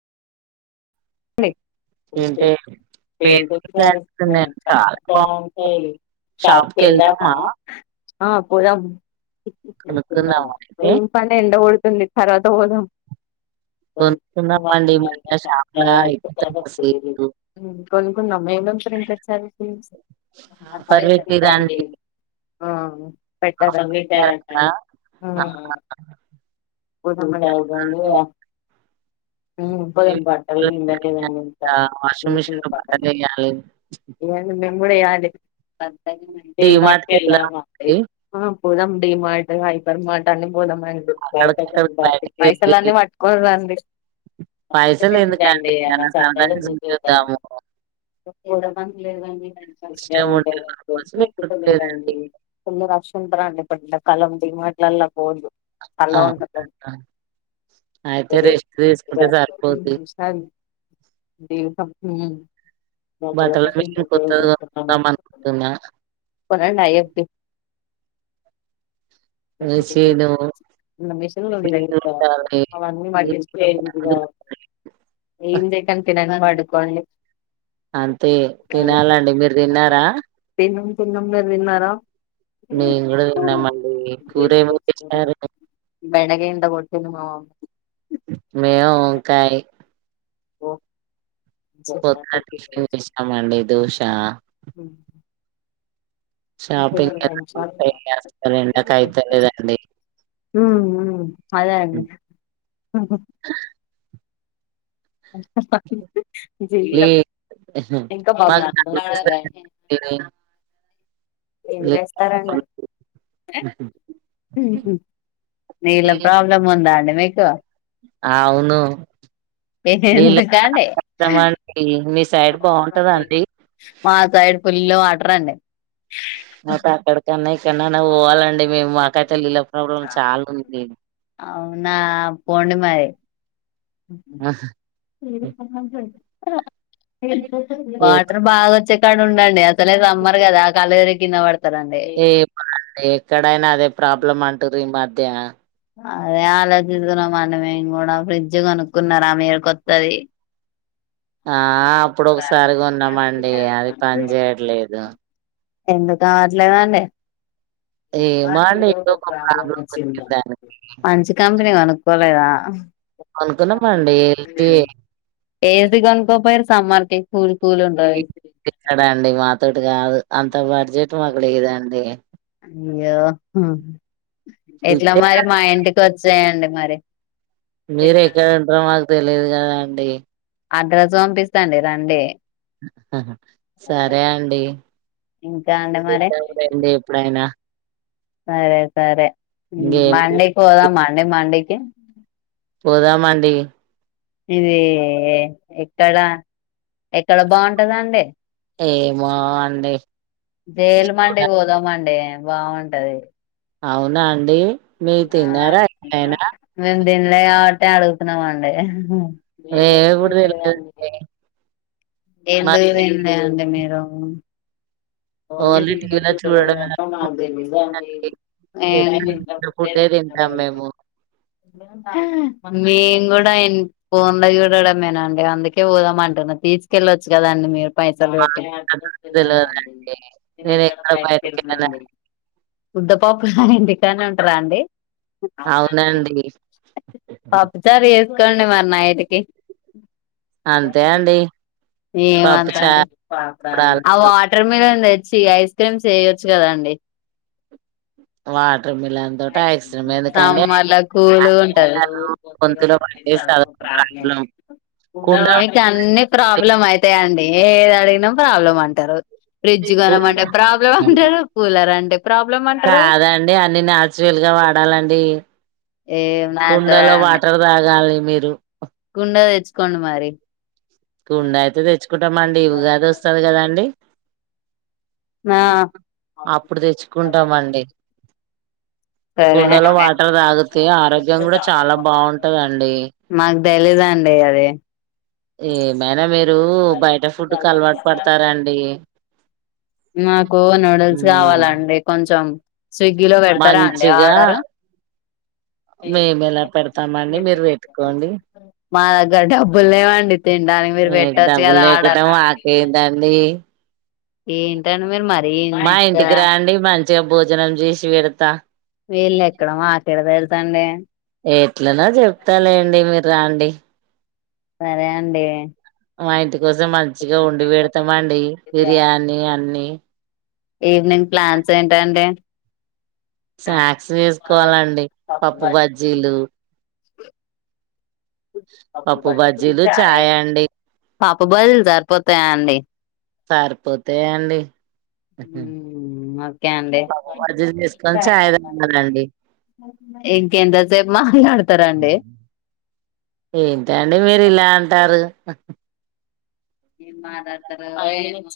ఏంటె ఎంచేత్తున్నవ్ [unintelligible] చాల బాగు బావుంటాయి షాప్కెల్దామా షాప్‌కెళ్దామా ఆ పోదం కొనుక్కుందామా అయితే? ఎమ్ పన్ ఎండగొడ్తుంది తర్వాత వోదం కొనుక్కున్నమండి [unintelligible] ఉమ్ ఎం కొనుక్కున్నం ఆఫర్ [unintelligible] అండి పెట్టిర్రండి అ పెట్టరవీటారట కరెక్టా? [unintelligible] ఆ కూసుండుండు అయిపోయింది ఇగ [unintelligible] అది విండలెందండి ఇంక వాషింగ్ ఇడిషుంది మిషన్‌లో పక్కకే బట్టలేయాలి. లేదండి మేమ్ డి మార్ట్ కి ఎలదామా అండీ డీమార్ట్‌కెళ్దామండి. పొదమ్ డి మార్ట్ హైపర్ మార్ట్ అన్ని అక్కడికక్కడికి బయటికెళ్ళి పైసలన్ని పట్టుకొని రండి ండి పైసలెందుకండి అల అలా సరదాగా చూసాద్దాం చూసేద్దాము. ఇష్టముంటే అసలు కుట్టలేదండి. ఫుల్ రష్ ంటరండి ఇప్ప ఎండాకాలం డిమార్ట్ లాళ్లకు పోద్దు అల అవునా! అయితే రెస్ట్ తీసుకుంటే [unintelligible] సరిపోద్ది. ఉమ్ డీ మా ఉమ్ మాకు బట్టల లొకేషన్ మిషన్ పెడితే కొత్తది మ్ చేద్దామా కొనుక్కుందామనుకుంటున్నా. అనుకుంటున్నా and I F C machine అవన్నీ పట్టిచ్చుకుంటే ఏం దేకన్ తినగపడుకోండి అంతే తినాలండి మీర్ తిన్నారా తిన్నం మీర్ తిన్నారా నేన్ గుడ తిన్నం అండి కూర ఏమి చేసినారు బెండకాయ ఇంత కొట్టింది మా మేము వంకాయ్ ఒ కొత్త టేస్టు చేశ్నమండి దోశ షాపింగ్ [unintelligible] ఎండక్ అయ్తలేదండి ఉమ్ ఉమ్ అదే అండి విజీల్లా లీ ఇంక బా మాకు [unintelligible] చలి ఏంచేస్తారండీ వేస్తుంది. నీళ్ళ ప్రాబ్లం ఉందా అండి మీకు ఔను నీళ్లక్ చాలా కష్టం అండి మీ సైడ్ బాగుంటదా అండి మా సైడ్ పుల్ల్ వాటరండి మత అక్కడ్కన్నా ఎక్కన్నన్న వోవాలండి మేము మాకైతే లీళ్ల ప్రాబ్లం చాలుంది ఔనా పోండి మరి ఏ వాటర్ బాగొచ్చె క్కడ్ ఉండండి అసలే సమ్మర్ కదా కళ్ళు దిరిగి కింద వడ్ ఏ మో అండీ ఎక్కడైనా అదే ప్రాబ్లం అంటుర్రు ఈ మధ్య అదే ఆలోచిస్తున్నామండి మేము కూడా ఫ్రిడ్జ్ కొనుక్కున్నారా మీర్ కొత్తది ఆహ్ అప్పుడు ఒక్సారి కొన్నమండి అది పనిచేయట్లేదు. ఎందుకు కావట్లేదండి ఏమో అండి ఏదో ఒక ప్రాబ్లం వచ్చిందని మంచి కంపెనీ కోనుకోలేదా. కోనుకున్నామ్ అండి ఇదే. ఏసీ కోనుకోపోయారు సామ్మార్కి కూల్. ఎక్కడండి మాతోటి కాదు అంత బడ్జెట్ మాకు లేదండి. అయ్యో హు ఎట్లా ఫ్రిడ్జే మరి మా ఇంటికి వచ్చ్. వచ్చేయండి మరి. మీరెక్కడ ఉంటారో మాకు తెలియదు కదాండి. అడ్రస్ పంపిస్తాండి రండి. ఆహ్ సరే అండి పంపియండి ఎప్పుడైనా. సరే సరే ఉమ్ ఇంకేం మండికి పోదామా అండి మండికి. పోదాం అండి. ఏ. ఎక్కడ ఎక్కడ బాగుంటదండి. అంటె. జైల్మండికి పోదాం అండి బాగుంటది. అవునా అండి మీర్ తిన్నారా ఎపుడైనా. తిన్లె కాబట్టే అడుగుతున్నామ్ అండి. నేను కూడ హెల్ప్ [unintelligible] ఏందో [unintelligible] ఏంలే [unintelligible] అండి మీరు. ఓన్లీ త్రి టైమ్స్ టీవీలో ఎపుడైనా చూడడమే అండి ఎప్పుడు ఇంట్లో ఫుడ్డే తింటాం మేము [unintelligible] ఆహ్ ఏం [unintelligible] మేమ్ కూడా ఇన్ ఫోన్లో చూడడమే నండి అందుకే పోదామంటున్నా. తీసుకెళ్ళొచ్చు కదండి మీరు పైసలు పెట్టి. మాకిక్కడ తెలవదండి నేను ఎక్కడ బయటకి వెళ్ళను ముద్దపప్పులగ ఇంటికడ్నె ఉంటారా అండి. అవునండి పప్పుచారు. ఉండు మరి నైటికి. అంతే అండి పప్పు ఏమంటండి చారు ఆవ్ అప్పడాలు, వాటర్ మిలన్. చ్చి ఐస్ క్రీమ్స్ చేయెచ్చు కదండి. వాటర్ మిలన్ తోటి ఐస్ క్రీమ్ అవును ఎందుకండి మల్ల కూలుగా ఐస్ ఉంటది. వాటరు [unintelligible] మీకు అన్ని ప్రాబ్లం అయితాయండి ఏది అడిగినా ప్రాబ్లమ్ అంటారు ఫ్రిడ్జ్. కొనమంటే ప్రాబ్లం అంటారు కూలర్ అంటే ప్రాబ్లం అంటారు కాదండి అన్ని నాచురల్ గా వాడాల. ఏం కుండలో నాతోరాదండి వాటర్ తాగాలి మీరు. కుండ తెచ్చుకోండి మరి కుండ అయితే తెచ్చుకుంటాం అండి ఉగాది ఓస్తది కదాండి. ఆ అప్పుడు తెచ్చుకుంటామండి. సరే కుండలో వాటర్ నేను తాగితే ఆరోగ్యం కూడా చాలా [unintelligible] బాగుంటదండి తెలిదండి అది. ఏమైనా మీరు బయట ఫుడ్కు అలవాటు పడతారండి. నాకు నూడిల్స్ ఉమ్ కావాలండి కొంచెం. స్విగ్గీ లో పెడతారా అండి మంచిగా ఆర్డరు. మేము ఎలా పెడతామండి మీరు పెట్టుకోండి మా దగ్గర డబ్బులేవ్వండి. తిన్డానికి మీరు మీకు పెట్టొచ్చు డబ్బులు కదా ఆర్డర్. లేకటం మాకేందండి ఏంటండి మీరు మరీ మా ఇంత ఇంటికి రండి మంచిగా భోజనం చేసి పెడతా. మీఇల్లు ఎక్కడ మాకెడ తెల్సండి. ఎట్లనో చెప్తా లేండి మీరు రండి. సరే అండి. మా ఇంటి కోస్తే మంచిగా ఓన్డి పెడతామండి బిర్యానీ అన్ని. ఈవినింగ్ ప్లాన్స్ ఏంటండి స్నాక్స్ వేసుకోవాలండి పప్పు బజ్జీలు పప్పు బజ్జీలు చాయ్ అండి పాప బదులు సరిపోతాయా అండి. సరిపోతయండి. ఉమ్ ఓకే అండి పప్పు బజ్జీలు చేసుకొని చాయ్ తాగాలండి ఇంకెంతసేపు మాట్లాడతరండి ఏంటండి మీరు ఇలా అంటారు ఎమ్ మాట్లాడతారో ఏమో